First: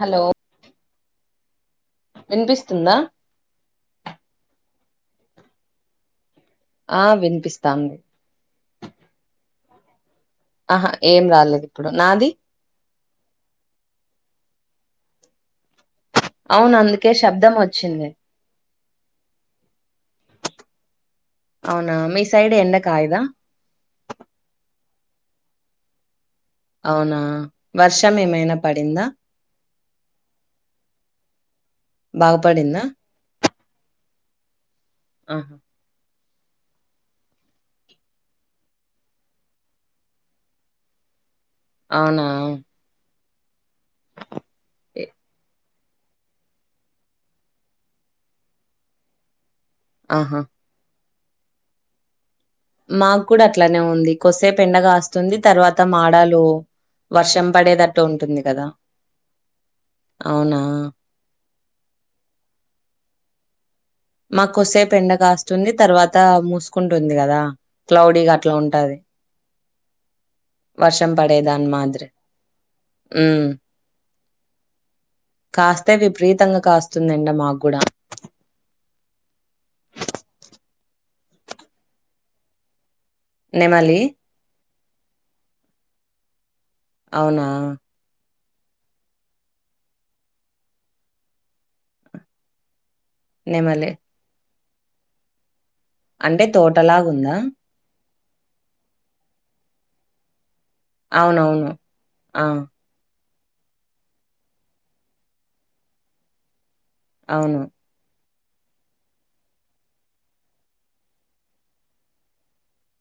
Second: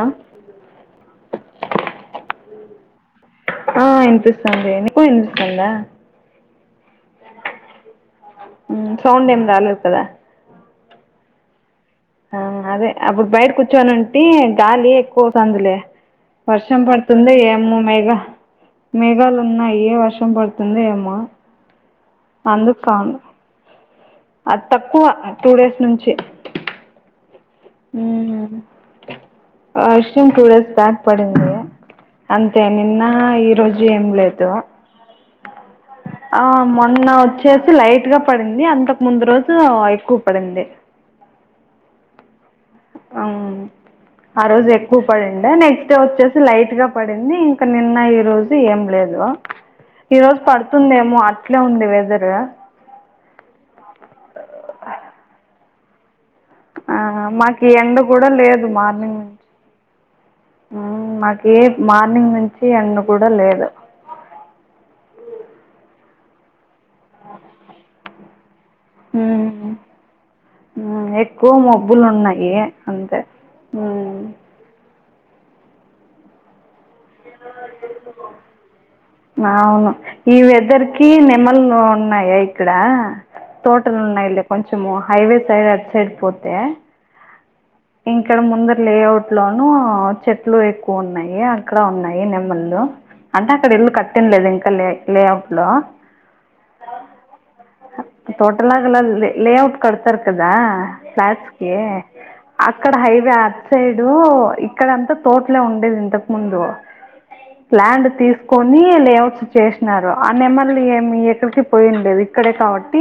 Hello వినిపిస్తుందా ఆ వినిపిస్తోంది నీకు వినిపిస్తుందా ఆ వినిపిస్తాంది ఉమ్ సౌండ్ ఏం రాలేదు కదా ఆహా ఏం రాలేదు ఇప్పుడు నాది ఆ అదే అప్పుడు బయట కూర్చునింటే గాలి ఎక్కువ అవుతంది లే అవును వర్షం అందుకే పడుతుంది శబ్దం ఏమో వచ్చింది మెఘ మేఘాలు ఉన్నాయి ఏ వర్ష కష్టం పడుతుంది ఏమ అవునా మీ సైడ్ అందు ఎండ కాను కాయదా అది తక్కువ టూ డేస్ నుంచి అవునా వర్షం మ్మ్ ఏమైనా పడిందా వర్షం టూ డేస్ బ్యాక్ పడింది అంతే బాగుపడిందా నిన్న ఈ రోజు ఏం లేదు అ ఆ మొన్న వచ్చేసి లైట్ గా పడింది అంతకు ముందు రోజు ఎక్కువ పడింది అ అవునా ఆ రోజు ఎక్కువ పడిందా నెక్ నెక్స్ట్ వచ్చేసి లైట్ గా పడింది ఇంక నిన్న ఈ రోజు ఏం లేదు ఈ ఆహా రోజు పడుతుందేమో అట్లే ఉంది వెదర్ గ మాకూడా అట్లానే ఉంది కొసేపు ఎండగా కాస్తుంది తర్వాత మాడాలు ఆ వర్షం మాకు ఎండ పడేటట్టు కూడా ఉంటుంది కదా లేదు మార్నింగ్ నుంచి అవునా మాకి మార్నింగ్ నుంచి ఎండ కూడా లేదు మాకోసేపు ఎండ కాస్తుంది తర్వాత మూసుకుంటుంది కదా క్లౌడీగా అట్లా ఉంటాది ఊ ఎక్కువ పడేదాని మబ్బులు మాదిరి ఉన్నాయి అంతే ఉమ్ కాస్తే విపరీతంగా కాస్ అవును ఈ వెదర్ కి నెమ్మల్లు ఉన్నాయా ఇక్కడ నెమలి తోటలు ఉన్నాయిలె కొంచె కొంచము హైవే సైడ్ అట్ సైడ్ పోతే అవునా ఇక్కడ ముంద లేఅవుట్ లోనూ చెట్లు ఎక్కువ ఉన్నాయి అక్కడ ఉన్నాయి నెమ్మళ్లు అంటే అక్కడ నెమలి ఇల్లు కట్టినలేద ఇంకా లే లేఅవుట్ లో అంటే తోటలాగుందా టోటల్గలా లేఔట్ కడతర్ కదా ప్లాట్స్ అవునవును కి ఆ అక్కడ హైవే ఇటు సైడ్ ఇక్కడంతా తోటలే ఉండేది ఇంతకు ముందు అవును ల్యాండ్ తీసు కొన్ని లేఔట్స్ చేసినారు ఆ నెమ్మల్ని ఏమీ ఎక్కడికి పోయిఉండేది ఇక్కడే కాబట్టి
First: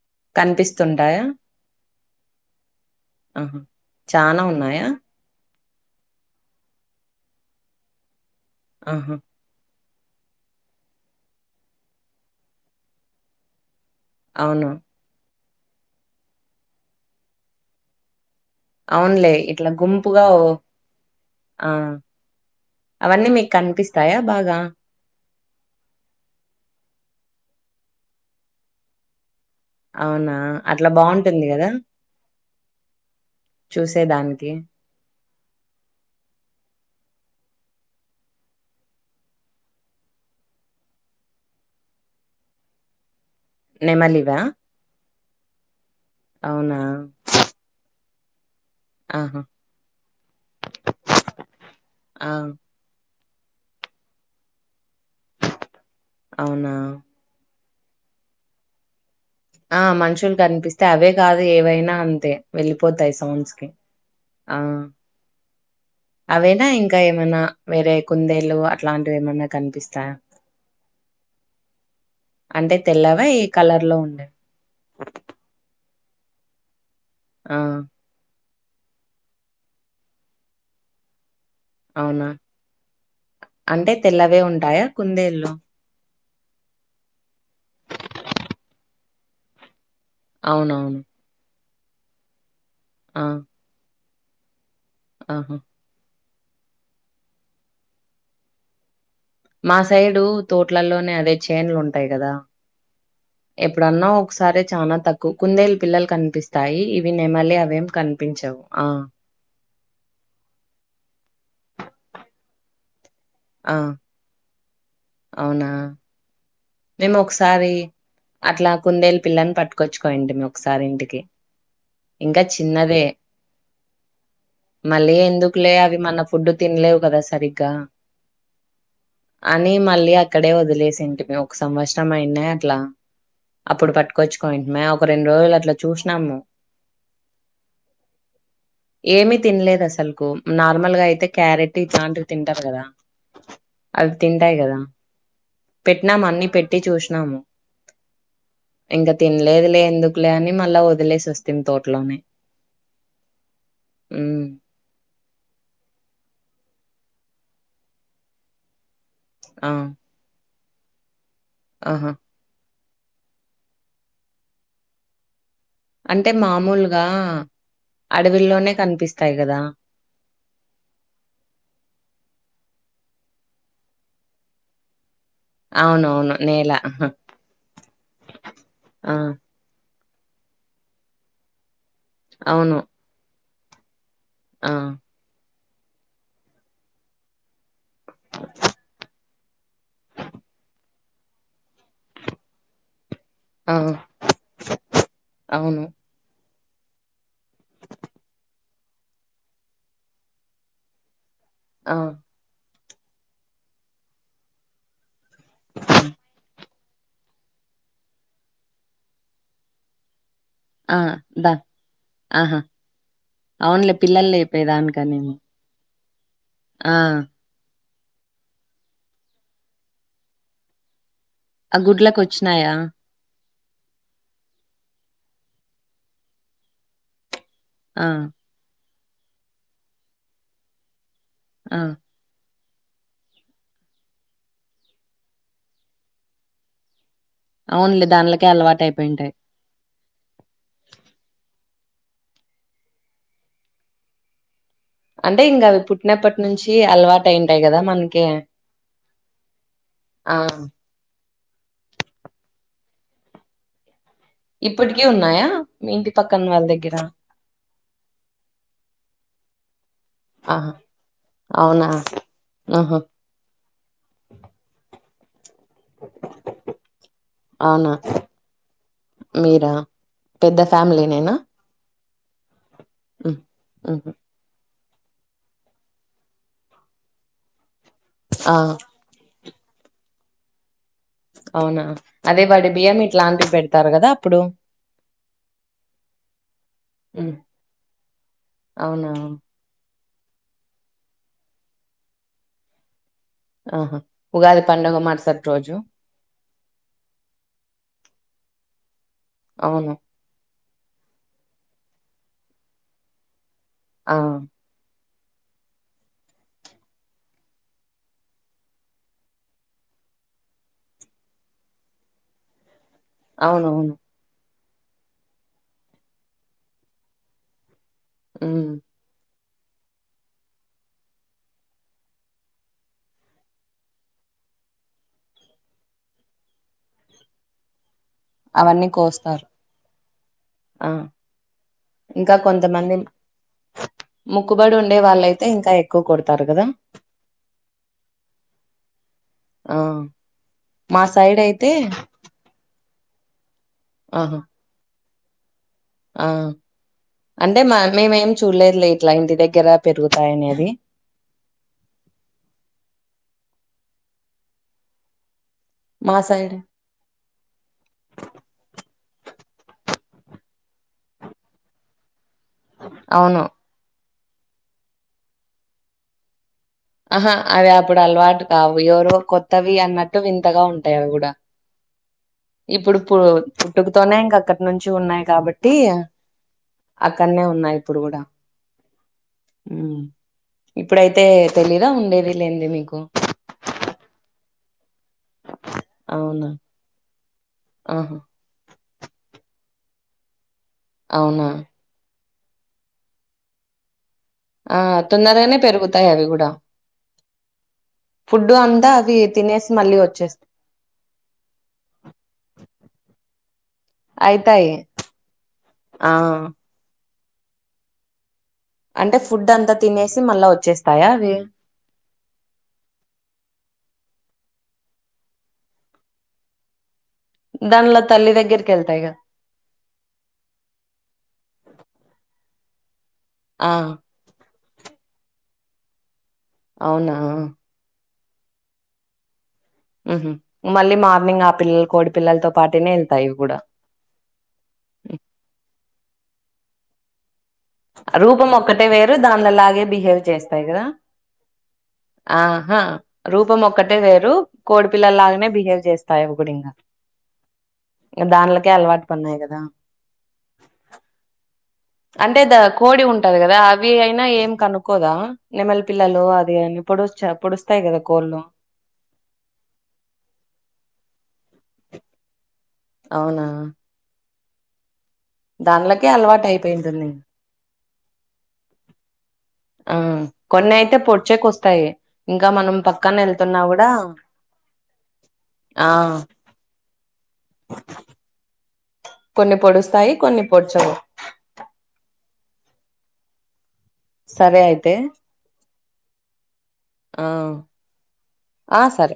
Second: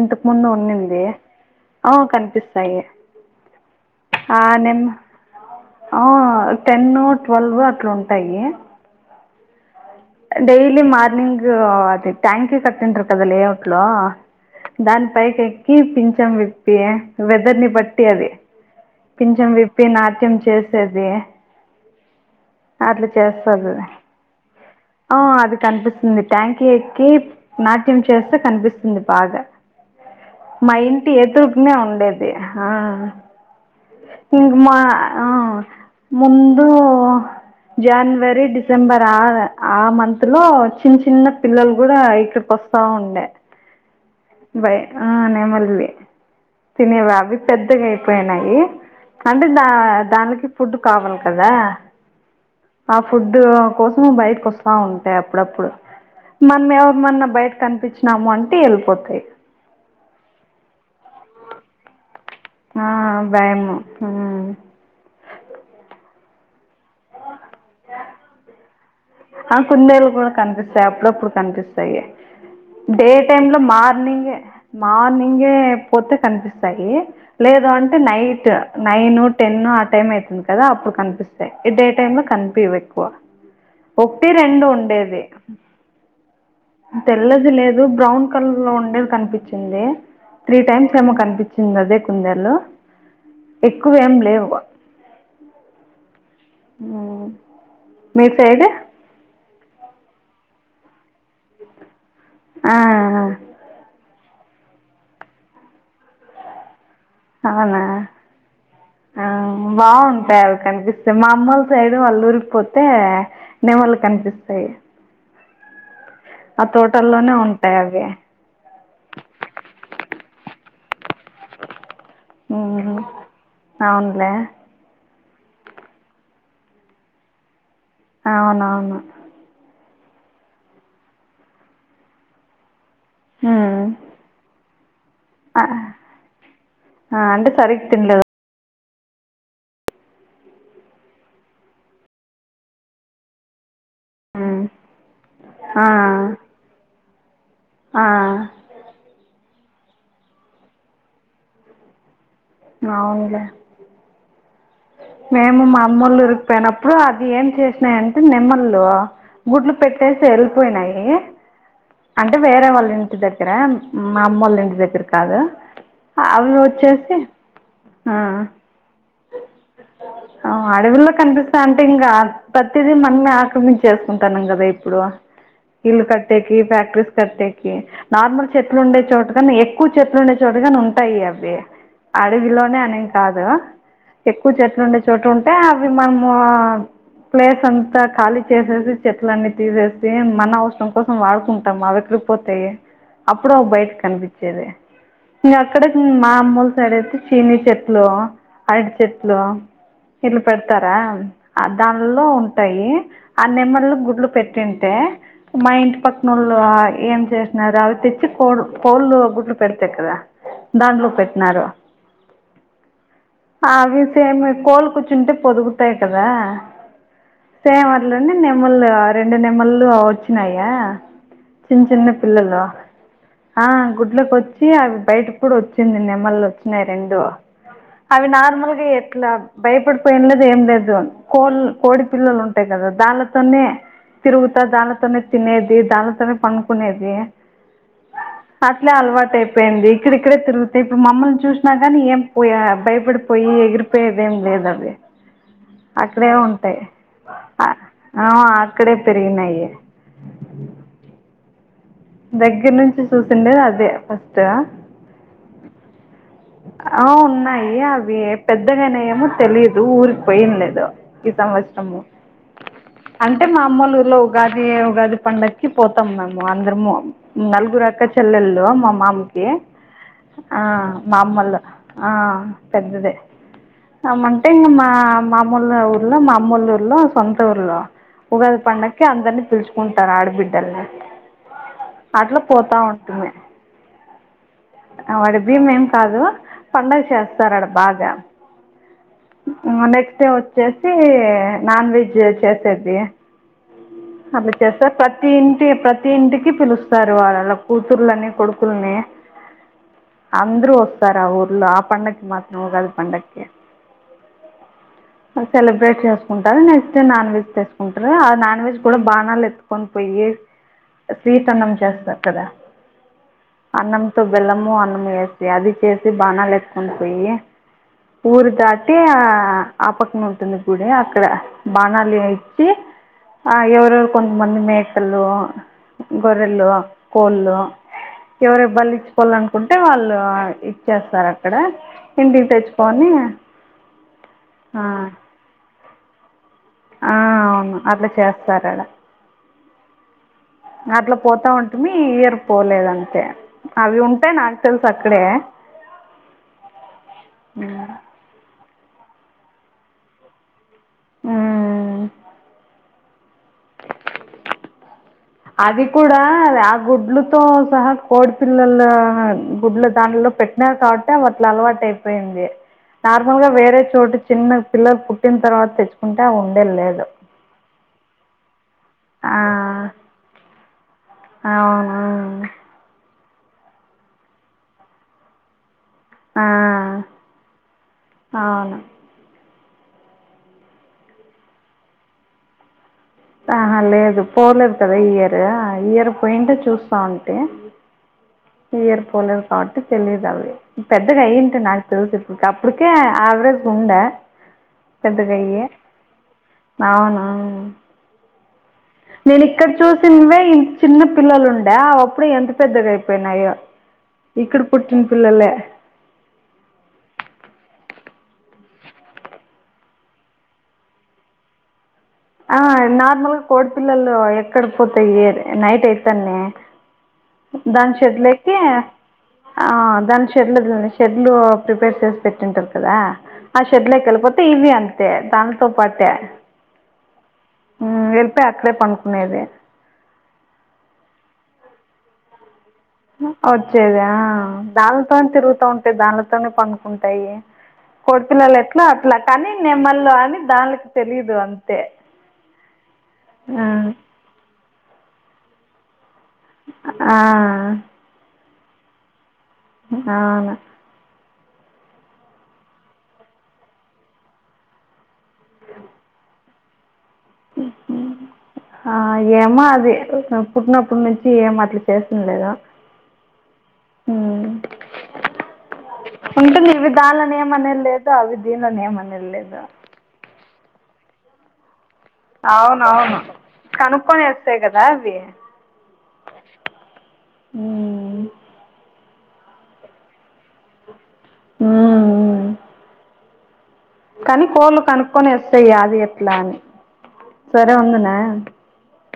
ఇంతకు ముందు ఉన్నింది కనిపిస్తుంటాయా ఆ కనిపిస్తాయి. ఆ ఆ చానా ఉన్నాయా నెమ్మ ఆ టెన్, ట్వెల్వ్ అట్లా ఉంటాయి ఆహా డైలీ మార్నింగ్ అదే ట్యాంకి కట్టింటరు లెఔ లో అవును దాని పైకి ఏ కి పించాం విప్పి వెదర్ ని బట్టి అది అవునులే పించం ఇట్లా విప్పి గుంపుగా నాట్యం ఓ చేసేది ఆ అట్లా అవన్నీ మీకు చేస్తుంది కనిపిస్తాయా బాగా ఆ అది కనిపిస్తుంది ట్యాంకీ ఎక్కి నాట్యం చేస్తే కనిపిస్తుంది బాగా అవునా మా అట్లా ఇంటి బావుంటుంది గదా ఎదురుకునే ఉండేది హా చూసేదానికి ఇంగ్ మా ఆ ముందు జనవరి, డిసెంబర్ ఆ ఆ మంత్ లో చిన్న చిన్న పిల్లలు కూడా అయి పుస్తావుండే నెమలివా ఆ నే మళ్ళీ అవునా తినేవా అవి పెద్దగా అయిపోయినాయి ఆహా అంటే దా దానికి ఫుడ్ కావాలి కదా ఆ ఫుడ్ కోసం బయట వస్తా ఉంటేయి అప్పుడప్పుడు మనం అవునా ఎవ మన్నా బయట కనిపించినాము అంటే వెళ్ళిపోతాయి ఆ మనుషులు కనిపిస్తే అవే కాదు ఏవైనా అంతే ఆ వెళ్ళిపోతాయి సౌండ్స్ కి భయము ఆ అవేనా ఇంకా ఏమైనా వేరే కుందేలు ఆ కుందేళ్లు కూడా కనిపిస్తాయి అప్పుడప్పుడు కనిపిస్తాయి అంటే డే తెల్లవా ఏ టైమ్ లో కలర్‌లో మార్నింగ్ ఉండేవి? మార్నింగే పోతే కనిపిస్తాయి ఆ! లేదు అంటే నైట్ నైన్ టెన్ ఆ టైం అవుతుంది కదా అప్పుడు కనిపిస్తుంది డే టైమ్ అవునా? కనిపియ్యై ఎక్కువ అంటే ఒప్పి తెల్లవే రెండు ఉంటాయా ఉండేది కుందేళ్ళు? తెల్లది లేదు బ్రౌన్ కలర్ కుండేలు కనిపించింది త్రీ టైమ్స్ అవునవును. ఏమో కనిపించింది అదే కుందేలు ఆ! ఎక్కువేం లేవు ఆహా! మీరు సైడ్ మా సైడు తోట్లలోనే అదే చేన్లు ఉంటాయి ఆ ఎప్పుడన్నా ఒకసారి చాలనా తక్కువ కుందేల పిల్లలు కనిపిస్తాయి ఇవి నెమలి అవునా అవేం కనిపించవు. ఆ బాగుంటాయి అవి కనిపిస్తే మా అమ్మలు సైడ్ వాళ్ళురు ఊరికిపోతే ఆ! నెమళ్లు కనిపిస్తాయి అవునా ఆ మేము తోటల్లోనే ఒకసారి ఉంటాయి అవి అట్లా కుందేలు పిల్లని పట్టుకొచ్చుకోండి ము ఒకసారి ఇంటికి ఇంకా హ్మ్ చిన్నదే అవునులే మళ్లీ ఎ ఎందుకులే అవి మన ఫుడ్ తినలేవు కదా సరిగ్గా అవునవును అని మళ్ళీ అక్కడే వదిలేసింటి ఒక సంవత్సరం అయినా అట్లా హ్మ్ అప్పుడు పట్టుకొచ్చుకోంటి మాయ్ ఒక రెండు రోజులు ఆ అట్లా చూసినాము ఆ! అంటే సరిగ్గా తినలేదు ఏమి తినలేదు అసలుకు నార్మల్గా అయితే క్యారెట్ ఇట్లాంటివి తింటారు కదా అవి తింటాయి హ్మ్ కదా ఆ పెట్టినాము అన్ని పెట్టి చూసినాము ఆ ఇంకా తినలేదు లే ఎందుకులే అని మళ్ళా వదిలేసి వస్తేంది తోటలోనే అవునులే ఉమ్ మేము మా అమ్మలు ఉరికిపోయినప్పుడు అది ఏం చేసినాయంటే నిమ్మళ్లు ఆ గుడ్లు పెట్టేసి ఎళ్లిపోయినాయి ఆహా అంటే వేరే వాళ్లు ఇట్ల ఇంటి దగ్గర మా అమ్మ వాళ్ల ఇంటి దగ్గర కాదు అంటే అవి మామూలుగా వచ్చేసి ఆ అడవిల్లోనే కనిపిస్తాయి కదా ఆ అడవుల్లో కనిపిస్తా అంటే ఇంకా ప్రతిది మనని ఆక్రమించేసుకుంటాను కదా ఇప్పుడు ఇల్లు అవునవును కట్టేకి నేల ఫ్యాక్టరీస్ కట్టేకి నార్మల్ చెట్లు ఉండే ఆ చోటకన్నా ఎక్కువ చెట్లు ఉండే చోడుగానే ఉంటాయి అవి అడవిలోనే అవును అనేది కాదు ఎక్కువ ఆ చెట్లు ఉండే చోట ఉంటే అవి మనము ప్లేస్ అంతా ఖాళీ చేసేసి చెట్ లన్నీ తీసేసి మన అవసరం కోసం వాడుకుంట అడవిలకి పోతాయి అప్పుడు ఆ బయట కనిపించేది అవును ఇంగక్కడే మా అమ్మోల్ సరే అయితే చిన చెట్లు అడు చెట్లు ఇళ పెడతారా ఆ దానిలో ఉంటాయి ఆ నెమ్మలో గుడ్లు పెట్టింటే మా ఇంటి పక్కనళ్ళు ఏం చేసినారు అవి తెచ్చి కో కోళ్ళు గుడ్లు పెడతయి కదా ఆ దాంలో దా పెట్టినరు ఆహా ఆ అవునులే ఆవి పిల్లలు సేమ్ కోలు కూర్చుంటే లేపేదానికనేమో పొదుగుతాయి కదా ఆ సేమ్ లోనే నెమ్మలు రెండు నెమ్మలు వచ్చినయా ఆ చిన్ చిన్న గుడ్లకి పిల్లలు వచ్చినాయా ఆ గుడ్లకోచ్చి అవి బయటకూడా వచ్చింది నెమ్మల్లు వచ్చినాయి రెండు ఆ అవి నార్మల్గా ఎట్లా భయపడిపోయి లేదు ఏం లేదు కోల్ ఆ కోడి పల్లలు ఉంటాయి కదా దాళ్ళతోనే తిరుగుతా దాంతోనే తినేది దాళ్ళతోనే పనుకునేది అవునులే దానిలకే అట్లే అయిపోయింటాయి అలవాటు అయిపోయింది ఇక్కడిక్కడే తిరుగుతాయి ఇప్పుడు మమ్మల్ని చూస్ అదని ఏం పోయా భయపడిపోయి ఎగిరిపోయేదేం లేదు అవి అంటే ఇంగ అవి అక్కడే పుట్టినప్పటి నుంచి ఉంటాయి అలవాటు అయింటాయి ఆ, కదా మనకి ఆ, అక్కడే పెరిగినాయి ఆ దగ్గర్నుచి చూసిండేది అదే కదా ఇప్పటికీ ఉన్నాయా మీ ఇంటి పక్కన వాళ్ళ దగ్గర ఆ ఉన్నాయి అవి పెద్దగానే ఏమో తెలియదు ఊరికి పోయిన్ ఆహా లేదు ఈ అవునా సంవత్సరం ఆహా అంటే మా అమ్మోల్ల ఊర్లో ఉగాది ఉగాది పండకి పోతాం మేము అందరము అవునా నలుగురక్కచెల్లెళు మా మామికి మీరా ఆ పెద్ద మా ఫ్యామిలీనేనా అమ్మలు ఆ పెద్దదే హ్మ్. హుహు. అమ్మంటే ఇంగ మా ఆ మామోల ఊర్లో మామ్మోళ్ళ ఊర్లో సొంత ఊర్లో ఆ ఉగాది పండకి అందరినీ పిల్చ్ కుంటారు ఆడిబిడ్డలన్ని అవునా అదే వడి బియ్యం ఇట్లాంటివి పెడతరు కదా అప్పుడు అ వడిబియ్యం ఏం కాదు పండగ హ్మ్. చేస్తారడ బాగా అవునా ఉమ్ ఆ నెక్స్ట్ డే వచ్చేసి నాన్ వెజ్ చేసేది ఆహా అట్లా ఉగాది చేస్తార్ పండుగ ప్రతి మరుసటి ఇంటి రోజు ప్రతి ఇంటిక్ కి పిలుస్తారు వాళ్ళలా కూతుర్ని కొడుకులని అవును అందరూ వస్తారు ఆ ఊర్లో ఆ పండకి మాత్రం ఉగాది పండక్కి ఆ సెలబ్రేట్ చేసుకుంటారు నెక్స్ట్ నాన్ వెజ్ తీసుకుంటారు ఆ నాన్ వెజ్ కూడా బానాలు ఎత్తుకొని పోయి స్వీట్ అన్నం చేస్తారు కదా అవునవును అన్నంతో బెల్లం మో అన్నం వేసి అది చేసి బానాలేతుకొని పోయి ఊరు ఉమ్ దాటి ఆ ఆపక్కన ఉంటుంది గుడి అక్కడ బాణాలి ఏచి ఆ ఎవరవరు కొంత మంది మేకలు గొరెలు కోళ్ళు అవు ఎవరు అవన్నీ బలి కోస్తారు ఇచ్చుకోవాలనుకుంటే వాళ్ళు ఆ ఇచ్చేస్తారు అక్కడ ఇంకా ఇంటికి కొంతమంది తెచ్చుకోని ముక్కుబడి ఉండే వాళ్ళయితే ఇంకా ఎక్కువ కొడతారు కదా ఆ అవును అట్లా చేస్తారడ ఆవు అట్లా పోతా ఉంటమి ఇయర్ పోలేదంతే అవి ఉంటే ఆహా నాకు తెలుసా అ క్కడే ఆ అంటే మా మేమేం చూడలేదు లే క్లయింట్ దగ్గర పెరుగుతాయినేది అ అది మా కూడా సైడ్ ఆ గుడ్లుతో సహా కోడి పిల్లల గుడ్లు దాంట్లో పెట్టినారు కాబట్టి వాట్ల అలవాటు అయిపోయింది నార్మల్ అవును గా వేరే చోటు చిన్న పిల్లలు పుట్టిన తర్వాత తెచ్చుకుంటే ఉ ఆహా అవి అప్పుడు అలవాటు కావు ఎవరో కొత్తవి ఆ, అన్నట్టు వింతగా ఉంటుంది అవి కూడా అవును ఇప్పుడు పు పుట్టుకతోనే ఇంక అక్కడి నుంచి ఉన్నాయి కాబట్టి టి ఆ, అక్కడనే ఉన్నాయి ఇప్పుడు కూడా అవును ఉం ఇప్పుడైతే తెలీదా ఉండేది లేంది నీకు ఆహా లేదు పోలేదు కదా ఇయరు ఇయరు అవునా పోయింటే చూస్తా ఉ ఆహా ఈ ఇయర్ పోలేరు కాబట్టి తెలీదు అవి పెద్దగా అవునా అయ్యంటి నాకు తెలుగు ఇక అప్పుటికే ఆవరేజ్ ఉండ ఆ పెద్ద తొందరగానే గయ్యి పెరుగుతాయి అవి కూడా అవును ఫుడ్ అంతా అవి నేను తినేసి ఇక్కడ మళ్ళీ వచ్చేస్త చూసినవే ఇంత చిన్న పిల్లలు ఉండే అప్పుడు ఎంత పెద్దగా అయిపో పోయినాయ ఇక్కడ అయితాయి పుట్టిన పిల్లలే ఆ అంటే ఫుడ్ అంతా తినేసి మళ్ళా వచ్చేస్తాయా అవి ఆ నార్మల్గా కోడిపిల్లలు ఎక్కడి పోతాయి నైట్ అయితానే దాని దానిలో షేడ్ తల్లి లోకి దగ్గరికి వెళ్తాయిగా ఆ దాని షెడ్ల్ షెడ్లు ప్రిపేర్ చేసి పెట్టింటారు కదా ఆ చెెడ్లే కెల్పోతే ఇవి అంతే దానితో పాటే అవునా టే అక్కడే పండుకునేది ఉ హమ్ మళ్ళీ మార్నింగ్ ఆ పిల్లలు కోడి పిల్లలతో పాటనే వెళ్తాయి ఇవి కూడా వచ్చేదా దానితో తిరుగుతా ఉంటే దానిలతోనే పడుకుంటాయి రూపం కొడిపిల్లలు ఎట్లా ఒక్కటే వేరు అట్లా కానీ దానిలాగే నెమళ్ళు బిహేవ్ అని చేస్తాయి కదా దానికి తెలిదు అంతే ఆహా రూపం ఆ, ఒక్కటే వేరు కోడి పిల్లలలాగనే బిహేవ్ చేస్త తాయి అవి కూడా ఇంగ ఆ, ఇంగ దాన్లకే అలవాటు పడినాయి అవును అంటే ద కోడి ఉంటది కదా అవి అయినా ఏం కనుక్కోదా నెమలి పిల్లలు అది అని పొడుస్చ ఉ పొడుస్తాయి కదా హమ్ కోళ్ళు ఆ ఏమో అది పుట్టినప్పుడు నుంచి ఏమ చేసింది లేదా అవునా దానిలోకి ఉంటుంది ఇవి దానిలోని ఏమనే లేదు అవి దీనిలోనే ఏమనే లేదు ఆ కొన్ని అయితే పొడ్చేకి వస్తాయి ఇంకా మనం పక్కన అవునవును వెళ్తున్నా కూడా కనుక్కొని వేస్తాయి కదా అవి ఆ ఉం కొన్ని పొడుస్తాయి కొన్ని పొడ్చవు ఉం కానీ సరే కోళ్లు అయితే కనుక్కొని వస్తాయి అది ఎట్ల అని ఆ సరే ఉండనా ఆ సరే